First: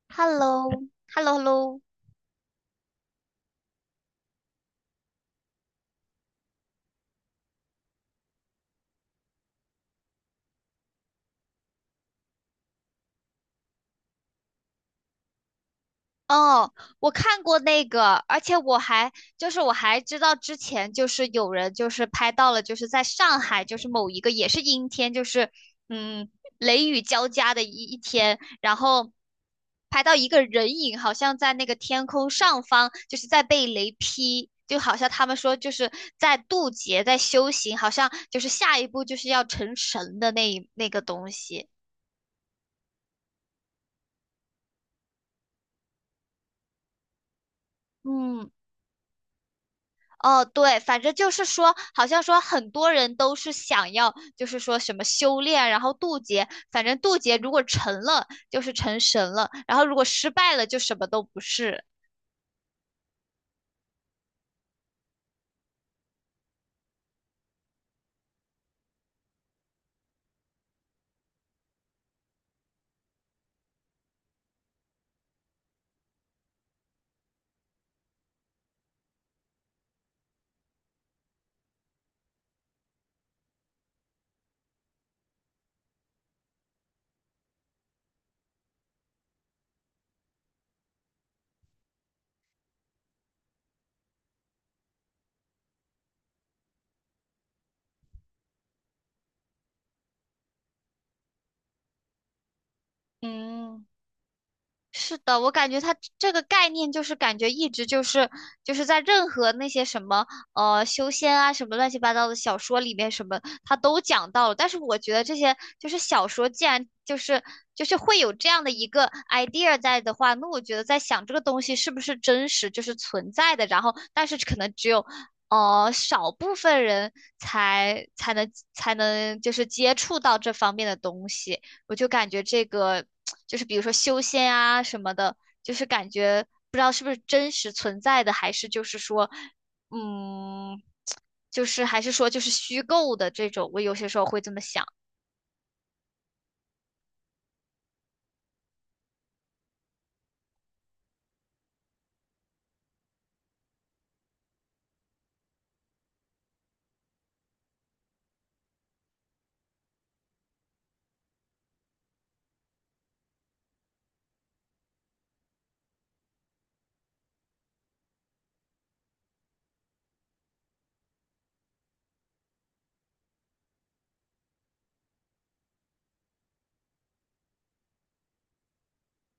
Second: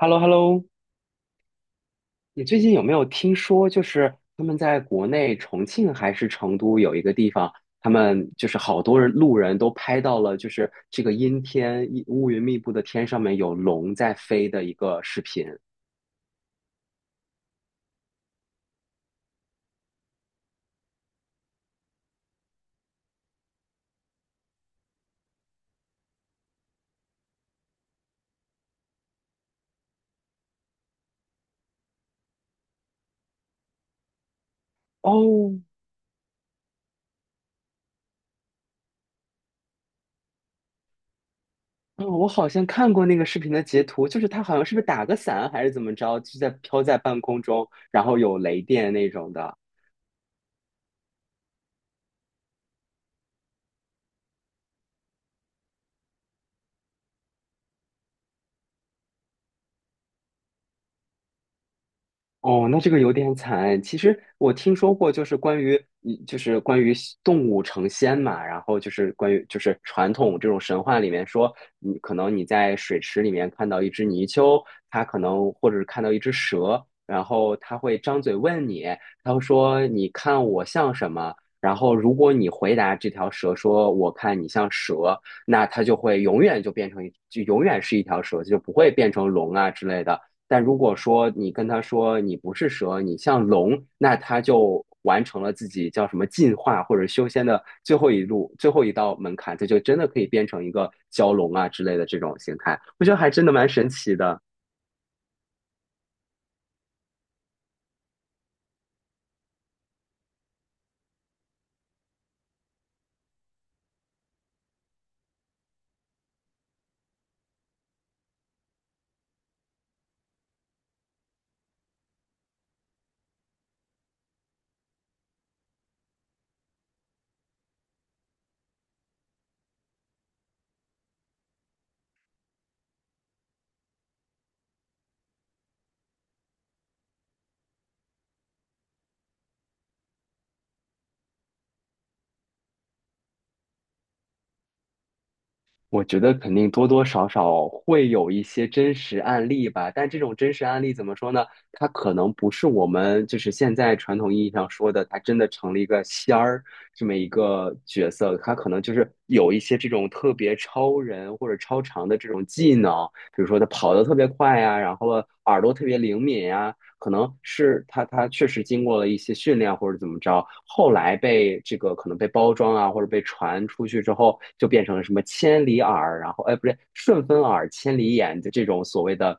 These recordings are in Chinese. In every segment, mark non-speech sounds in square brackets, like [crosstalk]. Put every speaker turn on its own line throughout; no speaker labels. h e l l
h
o h
e
e l
l
l
l
o
o h e l l o h e l l o
你最近有没有听说，就是他们在国内重庆还是成都有一个地方，他们就是好多人路人都拍到了，就是这个阴天一乌云密布的天上面有龙在飞的一个视频。
哦，我看过那个，而且我还知道之前就是有人就是拍到了，就是在上海就是某一个也是阴天，嗯雷雨交加的一天，然后拍到一个人影好像在那个天空上方，就是在被雷劈，就好像他们
哦，
说就是在渡劫，在修行，好像就是下一步就是要成神的那个东西。
嗯，我好像看过那个视频的截图，就是他好像是不是打个伞还是怎么着，就在飘在半空中，然后有
嗯。
雷电那种的。
哦，对，反正就是说，好像说很多人都是想要，就是说什么修炼，然后渡劫。反正渡劫如果成了，就是成神了；然后如果失败了，就什么都不是。
哦，那这个有点惨。其实我听说过，就是关于，就是关于动物成仙嘛，然后就是关于，就是传统这种神话里面说，你可能你在水池里面看到一只泥鳅，它可能或者是看到一只蛇，然后它会张嘴问你，它会说你看我像什么？然后如果你回答这条蛇说我看你像蛇，那它就会永远就变成一，就永远是一条蛇，就不会变成龙啊之类的。但如果说你跟他说你不是蛇，你像龙，那他就完成了自己叫什么进化或者修仙的最后一路、最后一道门槛，他就真的可以变成一个蛟龙啊之类的这种形态。我觉得还真的蛮
嗯。
神奇的。
是的，我感觉它这个概念就是感觉一直就是在任何那些什么修仙啊什么乱七八糟的小说里面什么它都讲到了，但是我觉得这些就是小说既然就是会有这样的一个 idea 在的话，那我觉得在想这个东西是不是真实就是存在的，然后但是可能只有少部分人才能就是接触到这方面的东西。我就感觉这个就是比如说修仙啊什么的，就是感觉不知道是不是真实存在的，还是就是说，嗯，就是还是说就是虚构的这种，我有些时候会这么想。
我觉得肯定多多少少会有一些真实案例吧，但这种真实案例怎么说呢？它可能不是我们就是现在传统意义上说的，它真的成了一个仙儿这么一个角色，它可能就是有一些这种特别超人或者超常的这种技能，比如说它跑得特别快呀、然后耳朵特别灵敏呀、可能是他确实经过了一些训练或者怎么着，后来被这个可能被包装啊，或者被传出去之后，就变成了什么千里耳，然后哎不对，顺风耳、千里眼的这种所谓的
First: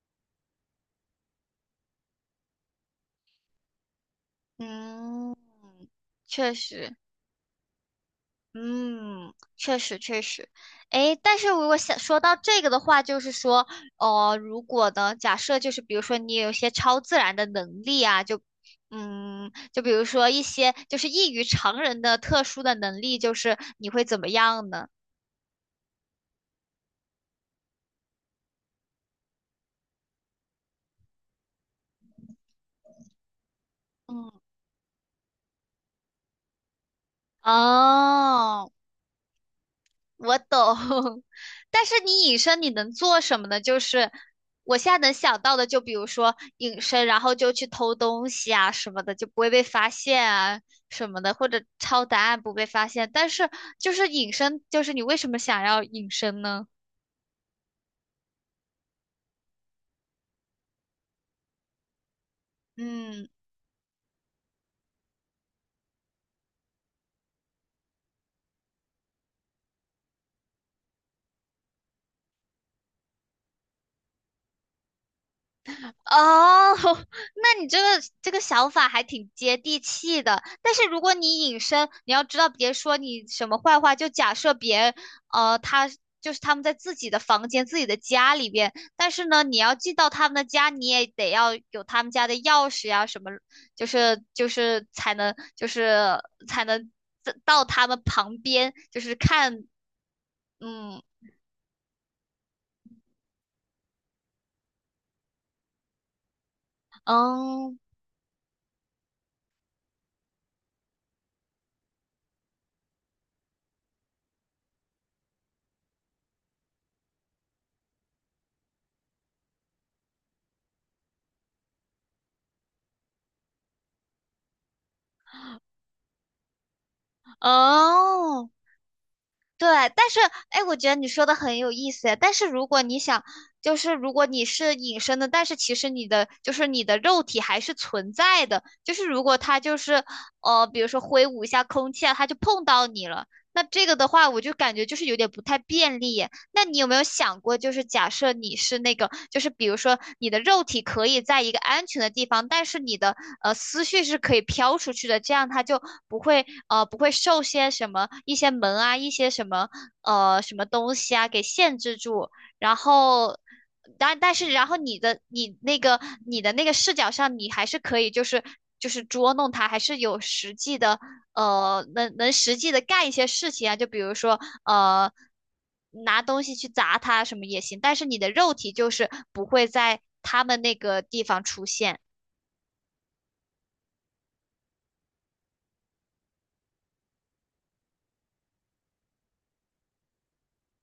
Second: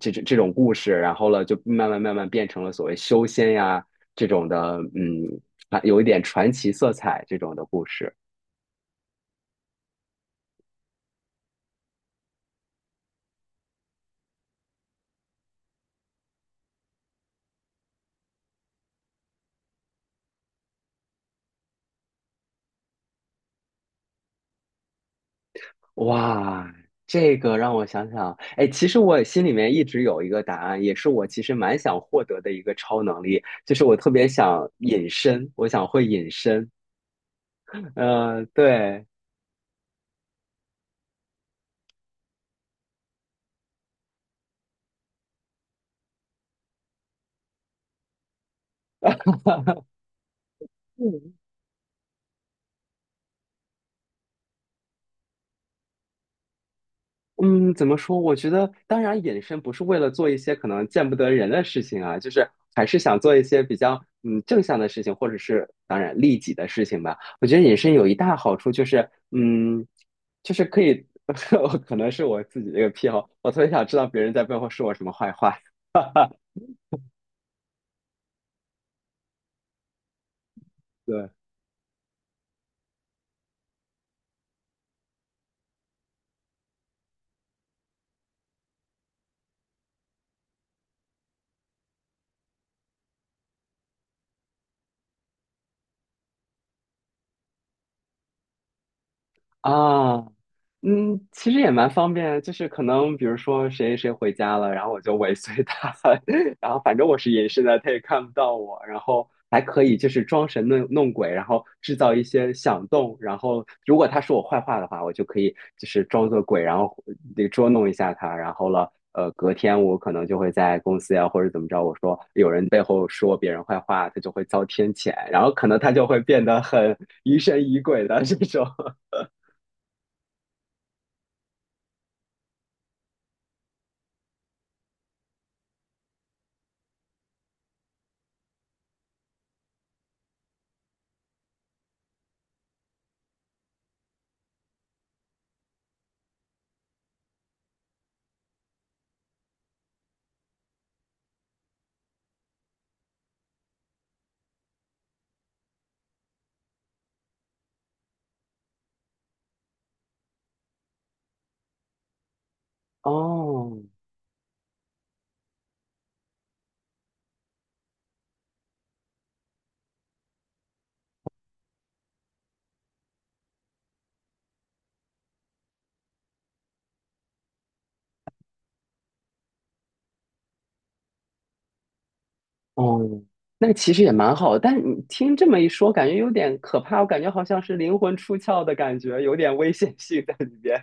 这种故事，然后了就慢慢变成了所谓修仙呀这种的，嗯，
嗯，
啊有一点传
确
奇色
实，
彩这种的故事。
嗯，确实确实，诶，但是如果想说到这个的话，就是说，哦、如果呢，假设就是比如说你有一些超自然的能力啊，就，嗯，就比如说一些就是异于常人的特殊的能力，就是你会怎么样呢？
哇，这个让我想想，哎，其实我心里面一直有一个答案，也是我其实蛮想获得的一个超能力，就是我特别
嗯，
想隐身，我想会隐身。嗯，
哦，
对，
我懂，[laughs] 但是你隐身你能做什么呢？就是我现在能想到的，就比如说隐身，然后就去偷东西啊什么的，就不会被发现啊什么的，或
[laughs]
者抄答案不被发现。但是就是隐身，就是你为什么想要隐身呢？
嗯，怎么说？我觉得，当然，隐身不是为了做一些可能见不得人的事情啊，就是还是想
嗯，
做一些比较嗯正向的事情，或者是当然利己的事情吧。我觉得隐身有一大好处就是，嗯，就是可以，[laughs] 可能是我自己的一个癖好，我特别想知道别人在背后说我什么坏话。
哦，[laughs] 那你这个想法还挺接地气的，但是如
[laughs]
果
对，
你隐身，你要知道，别说你什么坏话，就假设别人，他就是他们在自己的房间、自己的家里边，但是呢，你要进到他们的家，你也得要有他们家的钥匙呀，什么，就是才能才能到他们旁边，就是看，
啊，
嗯
嗯，其实也蛮方便，就是可能比如说谁谁回家了，然后我就尾随他，[laughs] 然后反正我是隐身的，
嗯
他也看不到我，然后还可以就是装神弄鬼，然后制造一些响动，然后如果他说我坏话的话，我就可以就是装作鬼，然后那个捉弄一下他，然后了，隔天我可能就会在公司呀或者怎么着，我说有人背后说别人坏话，他就会遭天谴，然后可能他就会变得很疑神疑鬼的这
哦。
种。
对，但是哎，我觉得你说的很有意思。但是如果你想，就是如果你是隐身的，但是其实你的肉体还是存在的。就是如果他就是比如说挥舞一下空气啊，他就碰到你了。那这个的话，我就感觉就是有点不太便利耶。那你有没有想过，就是假设你是那个，就是比如说你的肉体可以在一个安全的地方，但是你的思绪是可以飘出去的，这样他就不会不会受些什么一些门啊一些什么什么东西啊给限制住，然后。
哦
但但是，然后你那个你的那个视角上，你还是可以就是捉弄他，还是有实际的呃，能能实际的干一些事情啊，就比如说呃，拿东西去砸他什么也行，但是你的肉体就是不会在他们那个地方出现。
哦，那其实也蛮好的，但你听这么一说，感觉有点可怕，我感觉好像是灵魂出窍的感觉，有点危险性在里边。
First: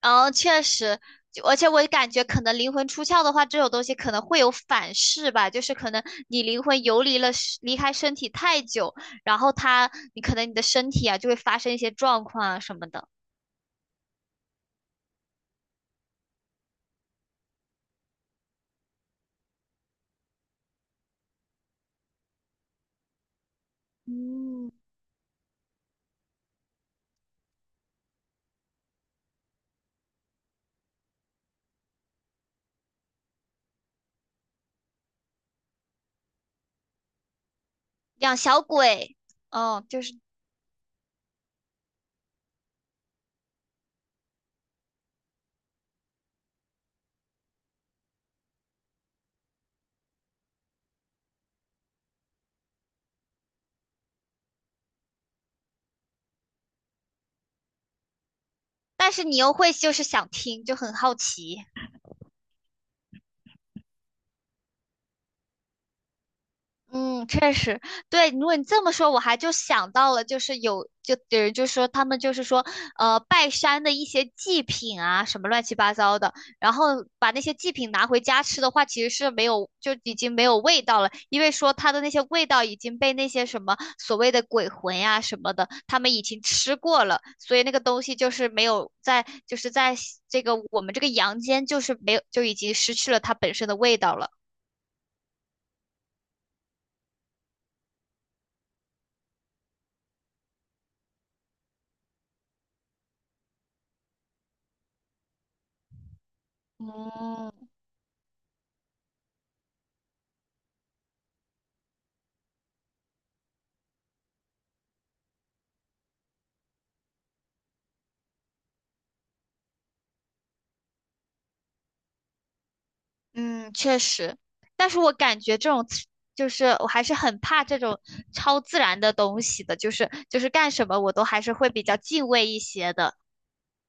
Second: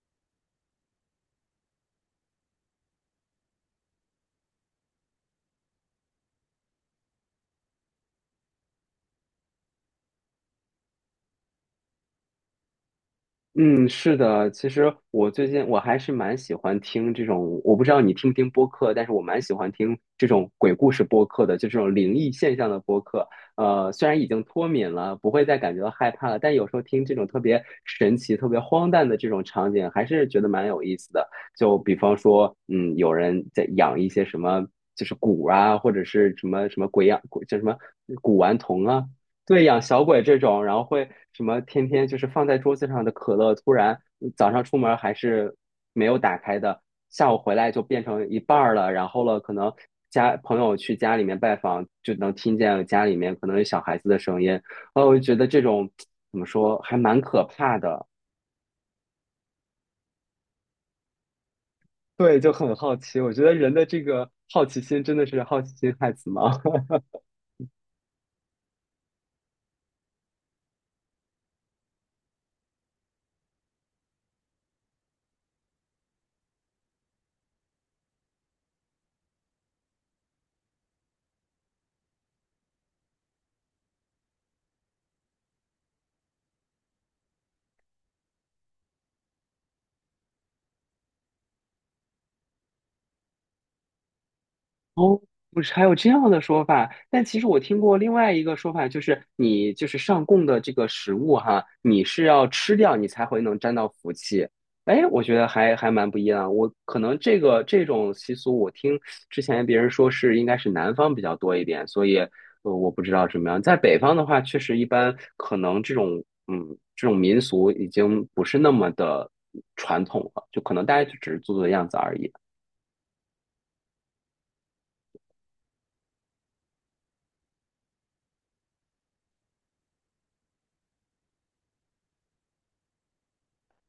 嗯，确实，就而且我感觉可能灵魂出窍的话，这种东西可能会有反噬吧，就是可能你灵魂游离了离开身体太久，然后它，你可能你的身体啊就会发生一些状况啊什么的，
嗯，是的，其实我最近我还是蛮喜欢听这种，我不知道你听不听播客，但是我蛮喜欢听这种鬼故事播客的，就这种灵异现象的播客。虽然已经脱敏了，不会再感觉到害怕了，但有时候听这种特别神奇、特别荒诞的这种场景，还是觉得蛮有意思的。就比方说，嗯，有人在养一些什么，就是蛊啊，或者是什么什么鬼养，鬼叫什么
养
古玩
小
童啊，
鬼，
对，养
嗯，就
小
是，
鬼这种，然后会什么天天就是放在桌子上的可乐，突然嗯早上出门还是没有打开的，下午回来就变成一半儿了，然后了，可能家朋友去家里面拜访，就能听见家里面可能有小孩子的声音，哦，我就觉得这种怎么说还蛮可怕的，
但是你又会就是想听，就很好奇。
对，就很好奇，我觉得人的这个好奇心真的是好奇心害死猫，
嗯，确实，对。如果你这么说，我还就想到了，就是就有人就说他们就是说，拜山的一些祭品啊，什么乱七八糟的，然后把那些祭品拿回家吃的话，其实是没有，就已经没有味道了，因为说它的那些味道已经被那些什么所谓的鬼魂呀、什么的，他们已经吃过了，所以那个东西就是没有在，就是在这个我们这个阳间，就是没有，就已经失去了它本身的味道了。
哦，不是，还有这样的说法。但其实我听过另外一个说法，就是你就是上供的这个食物哈，你是要吃掉你才会能沾到福气。哎，我觉得还蛮不一样。我可能这
嗯。
个这种习俗，我听之前别人说是应该是南方比较多一点，所以我不知道怎么样。在北方的话，确实一般可能这种嗯这种民俗已经不是那么的传统了，就可能大家就只是做做样子而已。
嗯，确实，但是我感觉这种自就是我还是很怕这种超自然的东西的，就是干什么我都还是会比较敬畏一些的。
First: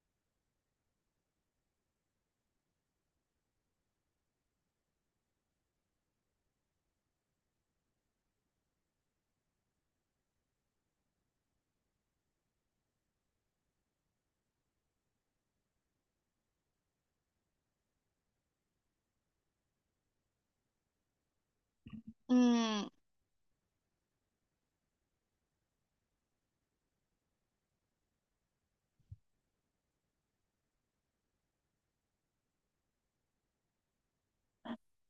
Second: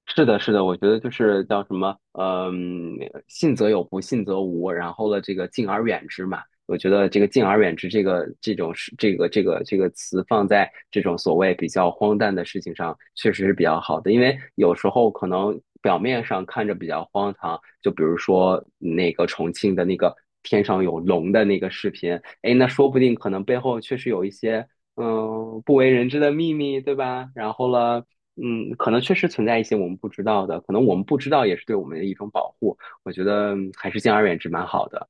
是的，是的，我觉得就是叫什么，嗯，信则有，不信则无。然后呢，这个敬而远之嘛，我觉得这个敬而远之这个这种事，这个词放在这种所谓比较荒诞的事情上，确实是比较好的。因为有时候可能表面上看着比较荒唐，就比如说那个重庆的那个天上有龙的那个视频，哎，那说
嗯。
不定可能背后确实有一些。嗯，不为人知的秘密，对吧？然后呢？嗯，可能确实存在一些我们不知道的，可能我们不知道也是对我们的一种保护。我觉得嗯还是敬而远之蛮好的。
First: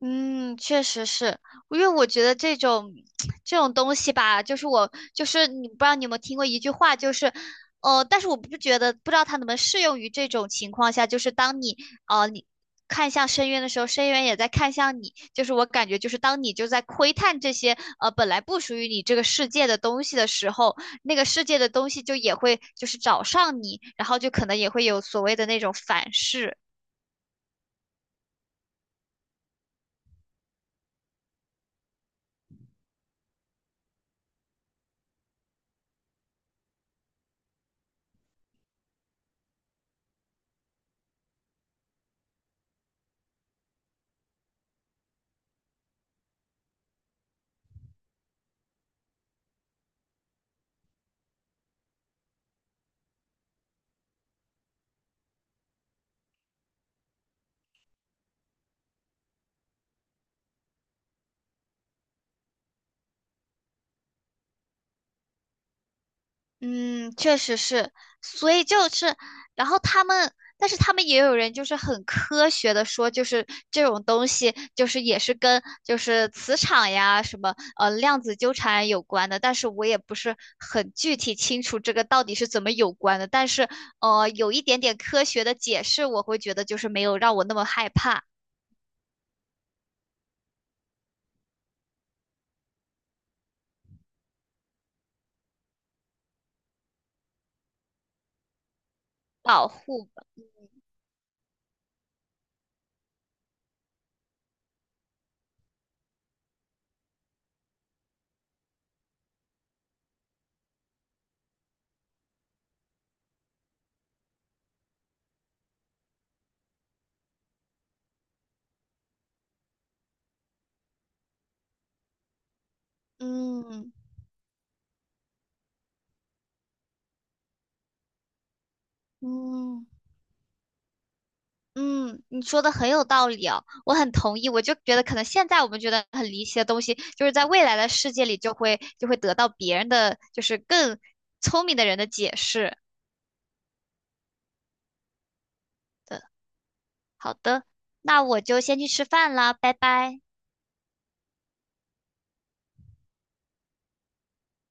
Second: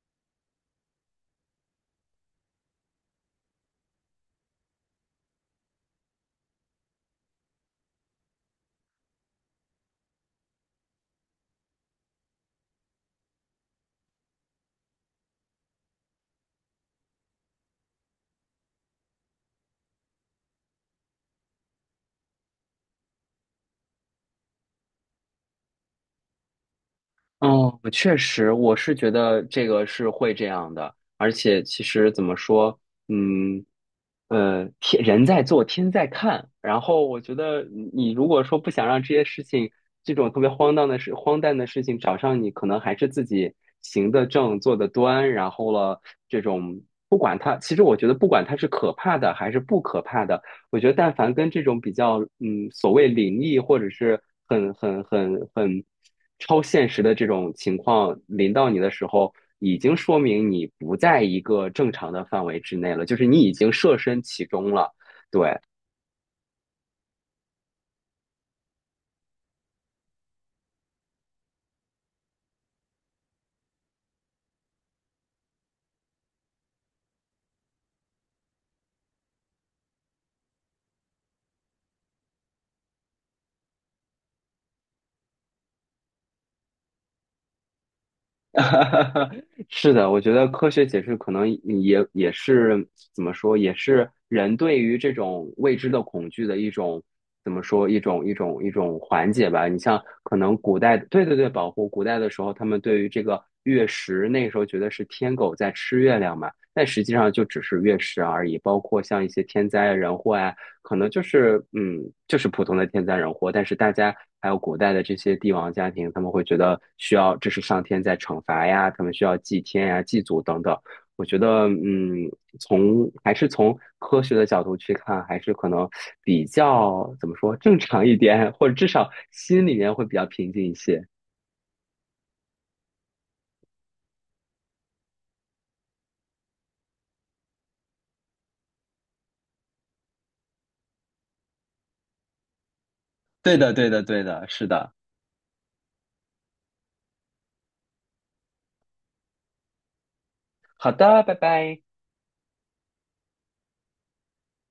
嗯，确实是，因为我觉得这种 [tsk] 这种东西吧，就是我就是你不知道你有没有听过一句话，就是呃，但是我不觉得不知道它能不能适用于这种情况下，就是当你呃你看向深渊的时候，深渊也在看向你，就是我感觉就是当你就在窥探这些本来不属于你这个世界的东西的时候，那个世界的东西就也会就是找上你，然后就可能也会有所谓的那种反噬。
嗯，确实，我是觉得这个是会这样的，而且其实怎么说，嗯，天人在做，天在看。然后我觉得你如果说不想让这些事情，这种特别荒诞的事、荒诞的事情找上你，可能还是自己行得正、坐得端。然后了，这种不管它，其实我觉得不管它是可怕的还是不可怕的，我觉得但凡跟这种比较，嗯，所谓灵异或者是很超现实的这种情况临到你的时候，已经说明你不在一个正常的范围之内了，就是你已经设身其中了。对，
嗯，确实是，所以就是，然后他们，但是他们也有人就是很科学的说，就是这种东西就是也是跟就是磁场呀什么量子纠缠有关的，但是我也不是很具体清楚这个到底是怎么有关的，但是有一点点科学的解释，我会觉得就是没有让我那么害怕
[laughs] 是的，我觉得科学解释可能也是怎么说，也是人对于这种未知的恐惧的一种怎么说，一种缓解吧。
保
你像
护吧
可能古代，对对对，保护古代的时候，他们对于这个月食，那时候觉得是天狗在吃月亮嘛，但实际上就只是月食而已。包括像一些天灾啊人祸啊可能就是嗯，就是普通的天灾人祸，但是大家还有古代的这些帝王家庭，他们会觉得需要这是上天在惩罚呀，他们需要祭天呀、祭祖等等。我觉得嗯，从还是从
嗯
科学的角度去看，还是可能比较怎么说正常一点，或者至少心里
嗯。
面会比较平静一些。
嗯，你说的很有道理哦，我很同意。我就觉得，可能现在我们觉得很离奇的东西，就是在未来的世界里就会得到别人的，就是更聪明的人的解释
对的，对的，对的，是的。
的。好的，那我就先去吃饭啦，拜拜。
好的，拜拜。